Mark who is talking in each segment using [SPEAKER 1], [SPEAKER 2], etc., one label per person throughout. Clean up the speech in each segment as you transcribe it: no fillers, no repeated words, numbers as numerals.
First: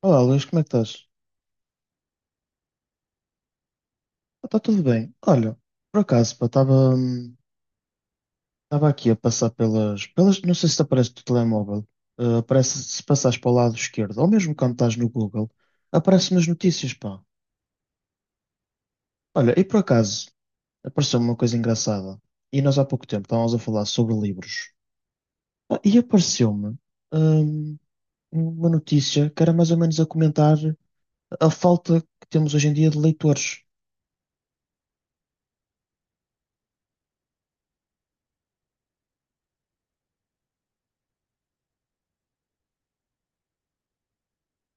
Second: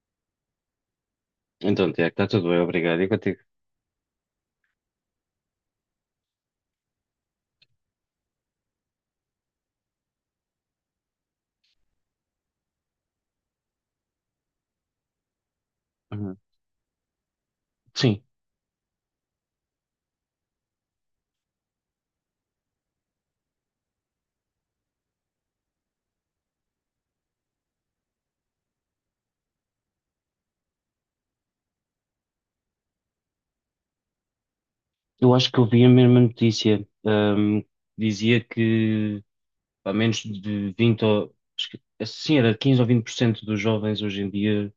[SPEAKER 1] Olá, Luís, como é que estás?
[SPEAKER 2] Então, Tiago, está tudo bem, obrigado. E contigo?
[SPEAKER 1] Está tudo bem. Olha, por acaso, pá, estava aqui a passar pelas. Não sei se te aparece no telemóvel. Aparece, se passares para o lado esquerdo, ou mesmo quando estás no Google,
[SPEAKER 2] Uhum.
[SPEAKER 1] aparecem as notícias, pá.
[SPEAKER 2] Sim,
[SPEAKER 1] Olha, e por acaso, apareceu-me uma coisa engraçada. E nós há pouco tempo estávamos a falar sobre livros. Ah, e apareceu-me, hum, uma notícia que era mais ou menos a comentar a falta que temos hoje em dia de leitores.
[SPEAKER 2] eu acho que eu vi a mesma notícia. Dizia que a menos de 20, ou, sim, era 15 ou 20% dos jovens hoje em dia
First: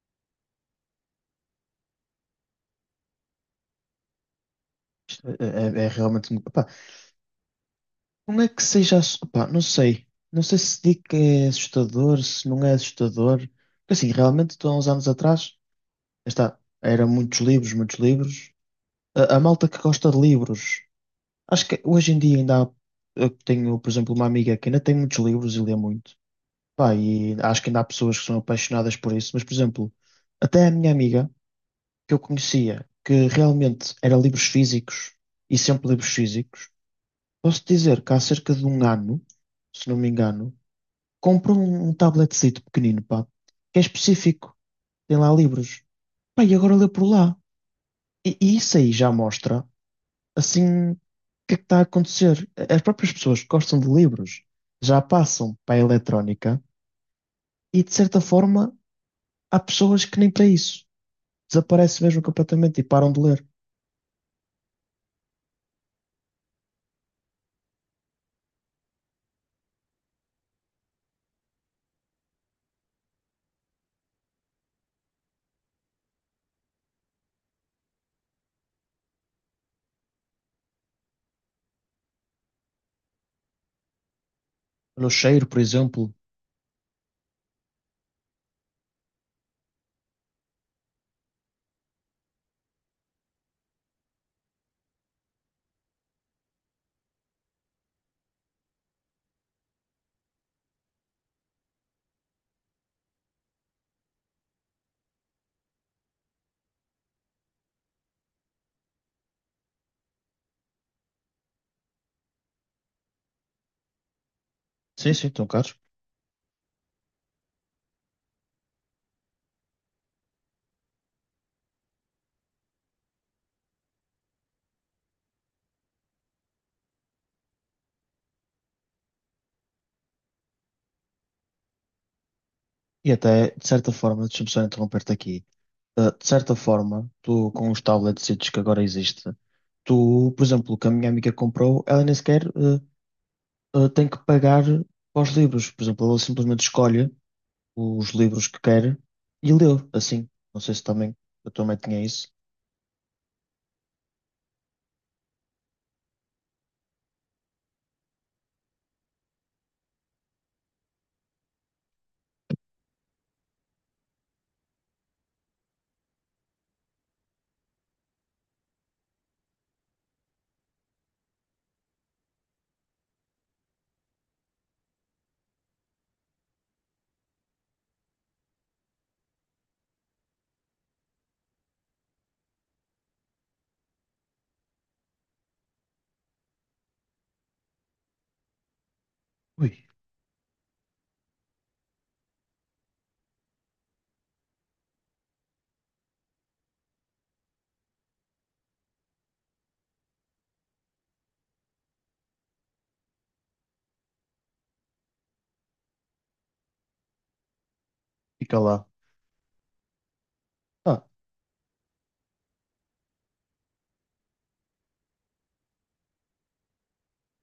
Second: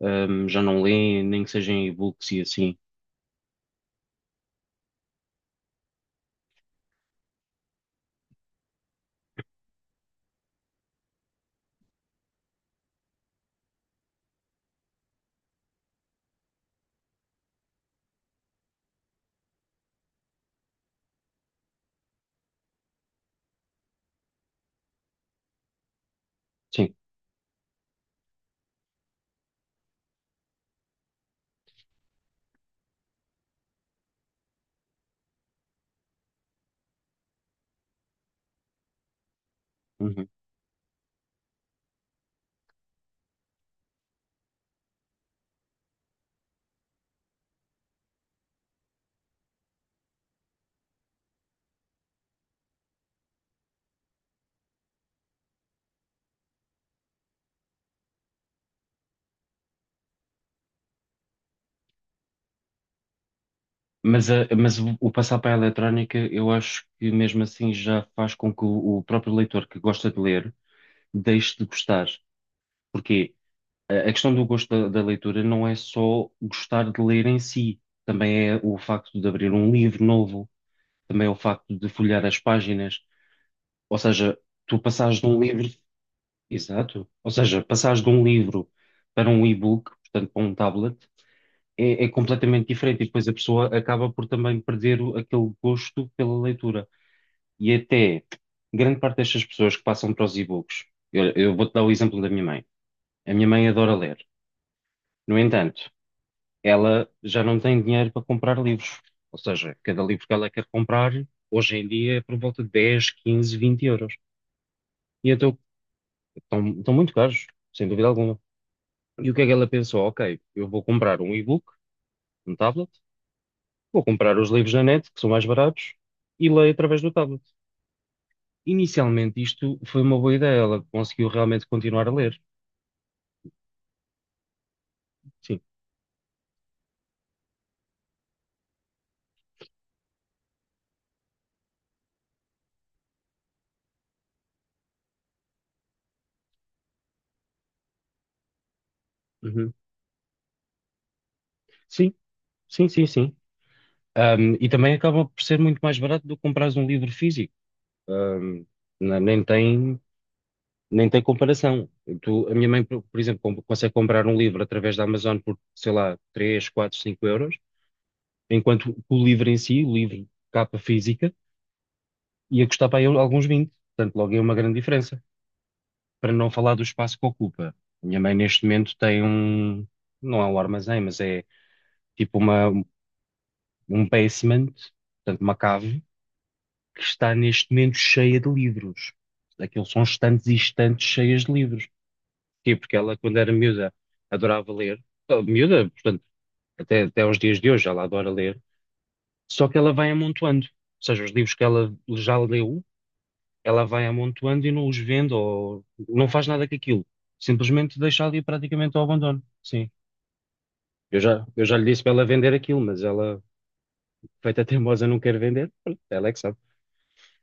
[SPEAKER 2] já não leem, nem que sejam e-books e assim.
[SPEAKER 1] Isto é realmente. Não é que seja. Opá, não sei. Não sei se digo que é assustador, se não é assustador. Porque assim, realmente, estou há uns anos atrás, lá está, era muitos livros, muitos livros. A malta que gosta de livros. Acho que hoje em dia ainda há. Eu tenho, por exemplo, uma amiga que ainda tem muitos livros e lê muito. Pá,
[SPEAKER 2] Sim.
[SPEAKER 1] e acho que ainda há pessoas que são apaixonadas por isso. Mas, por exemplo, até a minha amiga, que eu conhecia, que realmente era livros físicos e sempre livros físicos, posso dizer que há cerca de um ano, se não me
[SPEAKER 2] Uhum.
[SPEAKER 1] engano. Compra um tabletzinho pequenino, pá, que é específico, tem lá livros. Pá, e agora lê por lá. E isso aí já mostra, assim, o que é que está a acontecer. As próprias pessoas que gostam de livros já passam para a eletrónica e, de certa forma, há pessoas que nem para isso. Desaparecem mesmo completamente e param de ler.
[SPEAKER 2] Mas o passar para a eletrónica, eu acho que mesmo assim já faz com que o próprio leitor que gosta de ler deixe de gostar. Porquê? A questão do gosto da leitura não é só gostar de ler em si, também é o facto de abrir um livro novo, também é o facto de folhear as páginas, ou seja, tu
[SPEAKER 1] No
[SPEAKER 2] passares de um
[SPEAKER 1] cheiro, por
[SPEAKER 2] livro,
[SPEAKER 1] exemplo.
[SPEAKER 2] exato, ou seja, passares de um livro para um e-book, portanto para um tablet, é completamente diferente e depois a pessoa acaba por também perder aquele gosto pela leitura. E até grande parte destas pessoas que passam para os e-books, eu vou-te dar o exemplo da minha mãe. A minha mãe adora ler. No entanto, ela já não tem dinheiro para comprar livros. Ou seja, cada livro que ela quer comprar, hoje em dia, é por volta de 10, 15, 20 euros.
[SPEAKER 1] Sim, sim,
[SPEAKER 2] E
[SPEAKER 1] estão
[SPEAKER 2] então
[SPEAKER 1] caros.
[SPEAKER 2] estão muito caros, sem dúvida alguma. E o que é que ela pensou? Ok, eu vou comprar um e-book, um tablet, vou comprar os livros na net, que são mais baratos, e leio através do tablet. Inicialmente, isto foi uma boa ideia, ela conseguiu realmente continuar a ler.
[SPEAKER 1] E até, de certa forma, deixa-me só interromper-te aqui.
[SPEAKER 2] Sim.
[SPEAKER 1] De certa forma, tu com os tablets que agora existe, tu, por exemplo, o que a minha amiga comprou, ela nem sequer tem que pagar para os livros. Por exemplo, ela simplesmente escolhe os livros que quer e lê
[SPEAKER 2] Uhum.
[SPEAKER 1] assim. Não sei se também a tua mãe tinha
[SPEAKER 2] Sim,
[SPEAKER 1] isso.
[SPEAKER 2] sim, sim, sim. E também acaba por ser muito mais barato do que comprares um livro físico. Ahm, na- nem tem Nem tem comparação. A minha mãe, por exemplo, consegue comprar um livro através da Amazon por, sei lá, 3 4 5 euros, enquanto o livro em si, o livro capa física, ia custar para aí alguns vinte. Portanto, logo é uma grande diferença. Para não falar do espaço que ocupa. A minha mãe, neste momento, tem um, não é um armazém, mas é tipo uma, um basement, portanto, uma cave, que está neste momento cheia de livros.
[SPEAKER 1] Ui,
[SPEAKER 2] Aquilo são estantes e estantes cheias de livros. Sim, porque ela, quando era miúda, adorava ler. Ah, miúda, portanto, até aos dias de hoje ela adora ler. Só que ela vai amontoando. Ou seja, os livros que ela já leu, ela vai amontoando e não os vende ou não faz nada com aquilo. Simplesmente deixa ali
[SPEAKER 1] fica lá.
[SPEAKER 2] praticamente ao abandono. Sim.
[SPEAKER 1] Ah,
[SPEAKER 2] Eu já lhe disse para ela vender aquilo, mas ela, feita teimosa, não quer vender. Pronto, ela é que sabe.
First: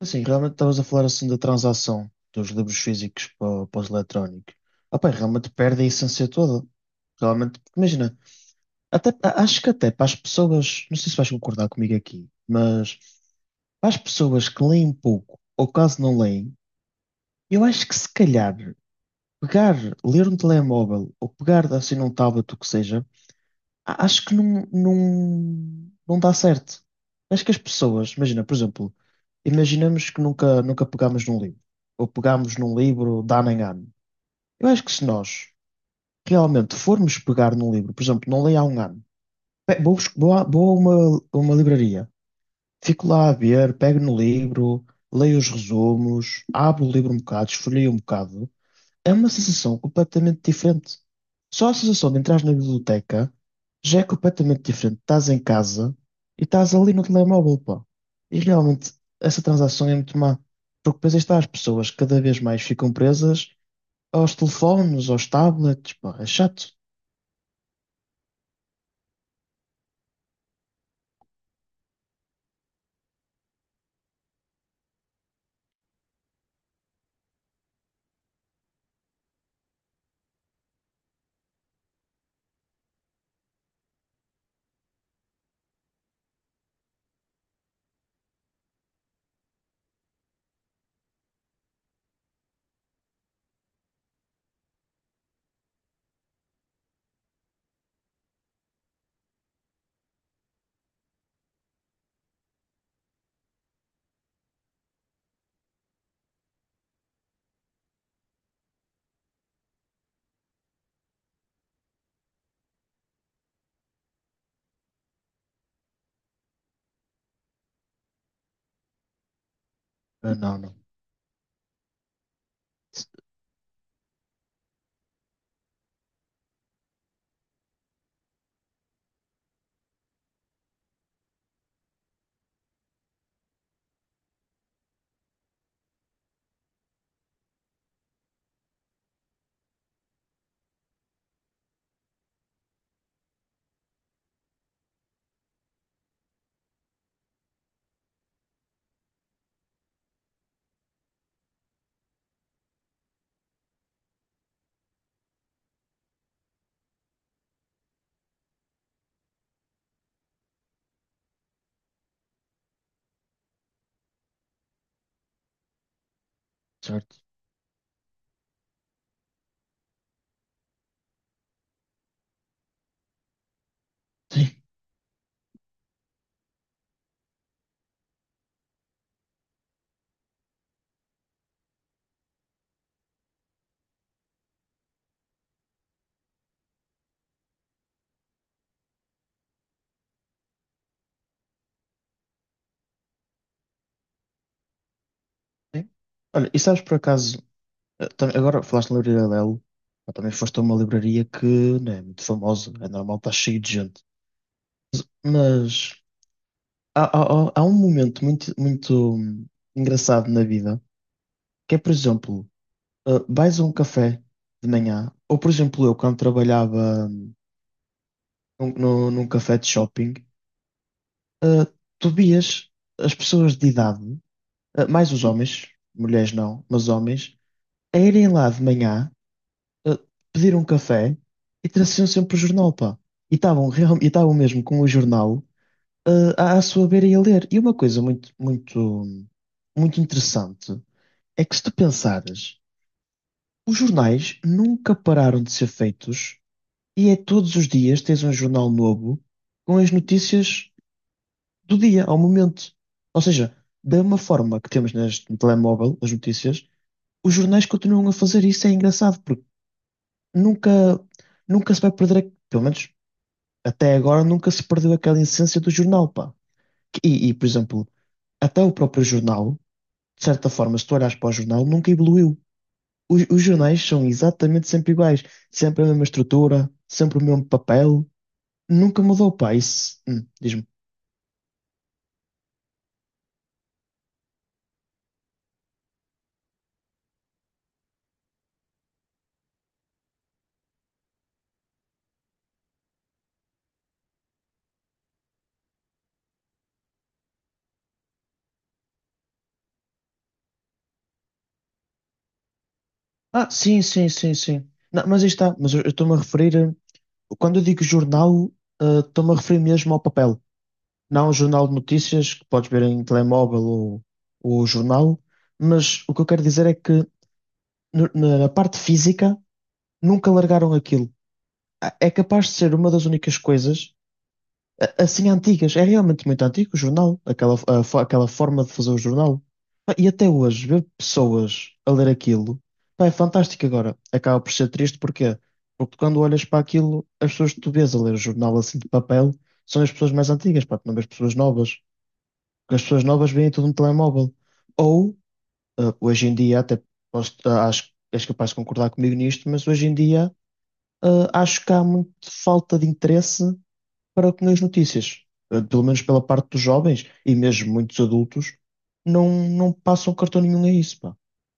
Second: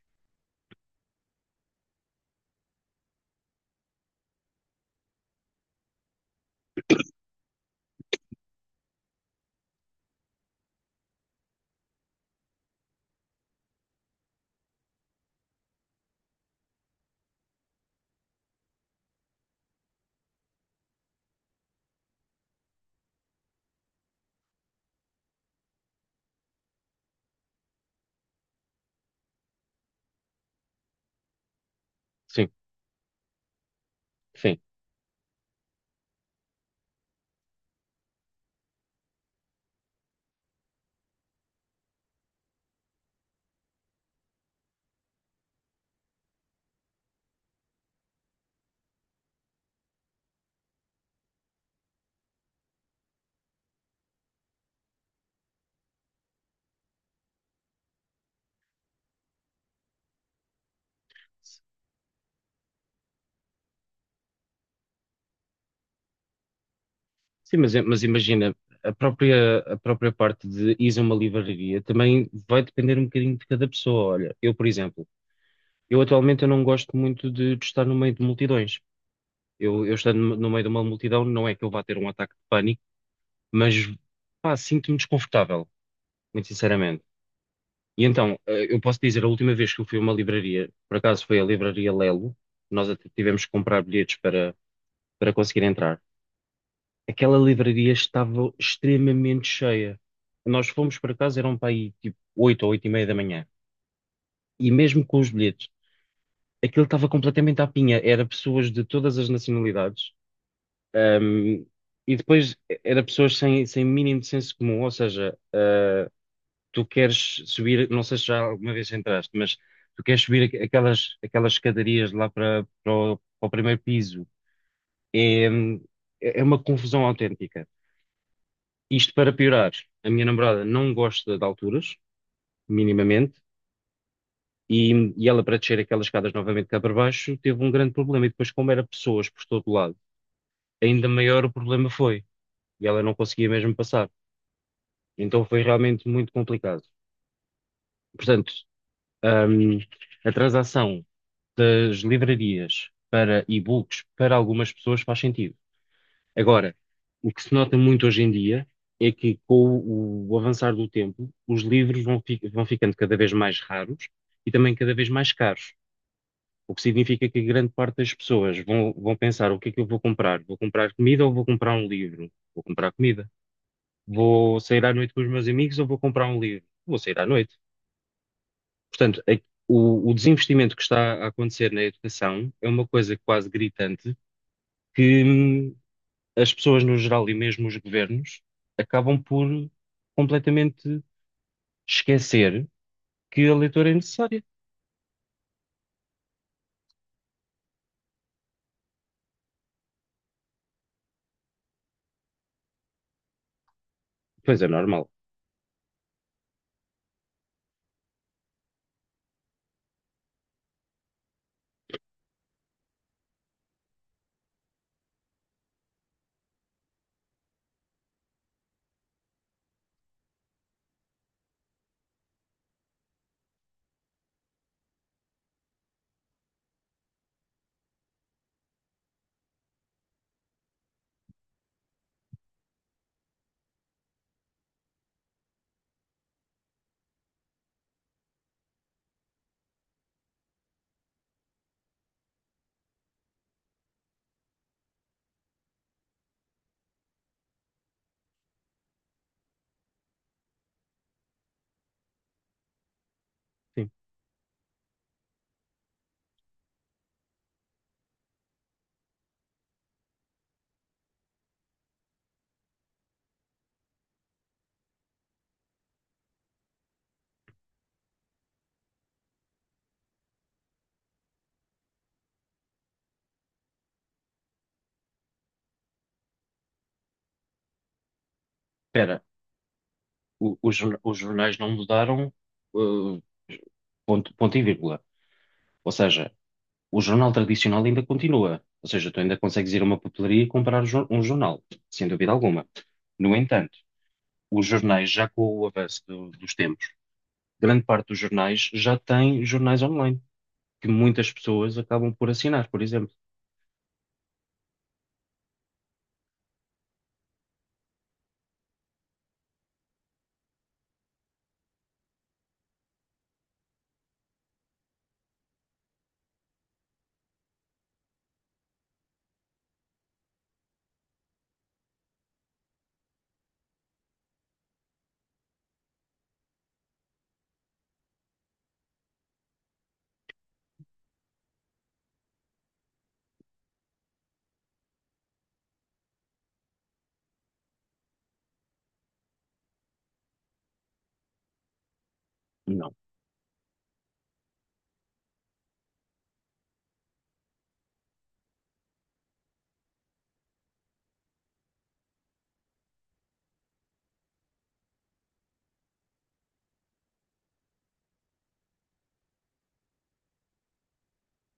[SPEAKER 1] assim, realmente estavas a falar assim da transação dos livros físicos para os eletrónicos. Ah, pá, realmente perde a essência toda. Realmente, porque imagina, até, a- acho que até para as pessoas, não sei se vais concordar comigo aqui, mas para as pessoas que leem pouco ou quase não leem, eu acho que se calhar pegar, ler um telemóvel ou pegar assim num tablet, o que seja, a- acho que não dá certo. Acho que as pessoas, imagina, por exemplo, imaginamos que nunca pegámos num livro, ou
[SPEAKER 2] Sim,
[SPEAKER 1] pegámos num livro de ano em ano.
[SPEAKER 2] enfim.
[SPEAKER 1] Eu acho que se nós realmente formos pegar num livro, por exemplo, não leio há um ano, vou a uma livraria. Fico lá a ver, pego no livro, leio os resumos, abro o livro um bocado, esfolio um bocado. É uma sensação completamente diferente. Só a sensação de entrar na biblioteca já é completamente diferente. Estás em casa e estás ali no telemóvel, pá. E realmente essa transação é muito má. Porque depois aí está, as pessoas cada vez mais ficam presas aos telefones, aos tablets, pá. É chato.
[SPEAKER 2] Sim, mas imagina, a própria parte de ir a uma livraria também vai depender um bocadinho de cada pessoa. Olha, eu, por exemplo, eu atualmente eu não gosto muito de estar no meio de multidões. Eu estando no meio de uma multidão, não é que eu vá ter um ataque de pânico, mas pá, sinto-me desconfortável, muito sinceramente. E então, eu posso dizer, a última vez que eu fui a uma livraria, por acaso foi a livraria Lelo, nós até tivemos que comprar bilhetes para, para conseguir entrar. Aquela livraria estava extremamente cheia. Nós fomos para casa, eram para aí tipo 8 ou 8 e meia da manhã. E mesmo com os bilhetes, aquilo estava completamente à pinha. Era pessoas de todas as nacionalidades. ahm, e depois era pessoas sem mínimo de senso comum. Ou seja, ah, tu queres subir, não sei se já alguma vez entraste, mas tu queres
[SPEAKER 1] Ah,
[SPEAKER 2] subir
[SPEAKER 1] não, não.
[SPEAKER 2] aquelas escadarias lá para para o primeiro piso. É, é uma confusão autêntica. Isto para piorar, a minha namorada não gosta de alturas, minimamente, e ela para descer aquelas escadas novamente cá para baixo teve um grande problema. E depois, como era pessoas por todo lado, ainda maior o problema foi. E ela não conseguia mesmo passar. Então foi realmente muito complicado. Portanto, hum, a transação das livrarias para e-books para algumas pessoas faz sentido. Agora, o que se nota muito hoje em dia é que, com o avançar do tempo, os livros vão, vão ficando cada vez mais raros e também cada vez mais caros. O que
[SPEAKER 1] Certo.
[SPEAKER 2] significa que grande parte das pessoas vão pensar: o que é que eu vou comprar? Vou comprar comida ou vou comprar um livro? Vou comprar comida.
[SPEAKER 1] Sim.
[SPEAKER 2] Vou sair à noite com os meus amigos ou vou comprar um livro? Vou sair à noite. Portanto, a- o desinvestimento que está a acontecer na educação é uma coisa quase gritante. Que as pessoas no geral e mesmo os governos acabam por completamente esquecer que a leitura é necessária.
[SPEAKER 1] Sim. Olha, e sabes por acaso agora falaste na livraria Lelo, mas também foste a uma livraria que não é muito famosa, é normal, está cheio de gente.
[SPEAKER 2] Pois é, normal.
[SPEAKER 1] Mas há, há um momento muito engraçado na vida, que é, por exemplo, vais a um café de manhã, ou por exemplo, eu quando trabalhava num café de shopping, tu vias as pessoas de idade, mais os homens, mulheres não, mas homens, a irem lá de manhã uh, pedir um café e traziam sempre o jornal, pá. E estavam mesmo com o jornal à, à sua beira e a ler. E uma coisa muito interessante é que se tu pensares, os jornais nunca pararam de ser feitos e é todos os dias tens um jornal novo com as notícias do dia, ao momento. Ou seja,
[SPEAKER 2] Sim.
[SPEAKER 1] da mesma forma que temos neste no telemóvel as notícias, os jornais continuam a fazer isso, é engraçado, porque nunca nunca se vai perder, pelo menos até agora nunca se perdeu aquela essência do jornal, pá. Por exemplo, até o próprio jornal, de certa forma, se tu olhares para o jornal, nunca evoluiu. Os jornais são exatamente sempre iguais, sempre a mesma estrutura, sempre o mesmo papel, nunca
[SPEAKER 2] Espera,
[SPEAKER 1] mudou, pá. Isso diz-me.
[SPEAKER 2] os jornais não mudaram, uh, ponto, ponto e vírgula. Ou seja, o jornal tradicional ainda continua. Ou seja, tu ainda consegues ir a uma papelaria e comprar um jornal, sem dúvida alguma. No entanto, os jornais, já com o avanço dos tempos, grande parte dos jornais já tem jornais online, que muitas pessoas acabam por assinar, por exemplo.
[SPEAKER 1] Ah, sim, sim, sim, sim. Não, mas aí está, mas eu estou-me a referir, a- quando eu digo jornal, ah, estou-me a referir mesmo ao papel. Não um jornal de notícias que podes ver em telemóvel ou jornal, mas o que eu quero dizer é que na parte física, nunca largaram aquilo. A- É capaz de ser uma das únicas coisas assim antigas. É realmente muito antigo o jornal, aquela forma de fazer o jornal. Pá, e até hoje, ver pessoas a ler aquilo, pá, é fantástico agora. Acaba por ser triste, porquê? Porque quando olhas para aquilo, as pessoas que tu vês a ler o jornal assim de papel são as pessoas mais antigas, pá, tu não vês pessoas novas. Porque as pessoas novas veem tudo no telemóvel. Ou hoje em dia, até acho que és capaz de concordar comigo nisto, mas hoje em dia, acho que há muita falta de interesse para com as notícias. Pelo menos pela parte dos jovens e mesmo muitos adultos, não passam cartão nenhum a isso, pá.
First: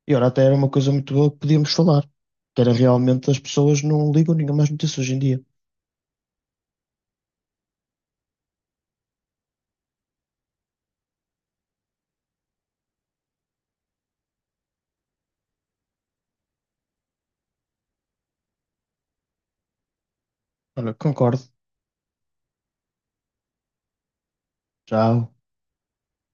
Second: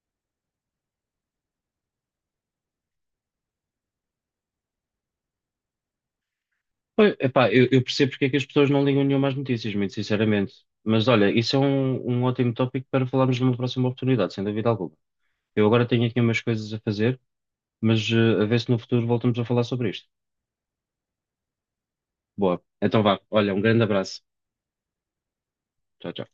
[SPEAKER 1] E ora, até era uma coisa muito boa que podíamos falar, que era realmente as pessoas não ligam nenhuma mais notícias hoje em dia.
[SPEAKER 2] Pois, epá, eu percebo porque é que as pessoas não ligam nenhuma às notícias, muito sinceramente. Mas olha, isso é um ótimo tópico para falarmos numa próxima oportunidade, sem dúvida alguma. Eu agora tenho aqui umas coisas a fazer, mas a ver se no futuro voltamos a falar sobre isto.
[SPEAKER 1] Olha, concordo.
[SPEAKER 2] Boa. Então vá. Olha, um grande abraço.
[SPEAKER 1] Tchau.
[SPEAKER 2] Tchau, tchau.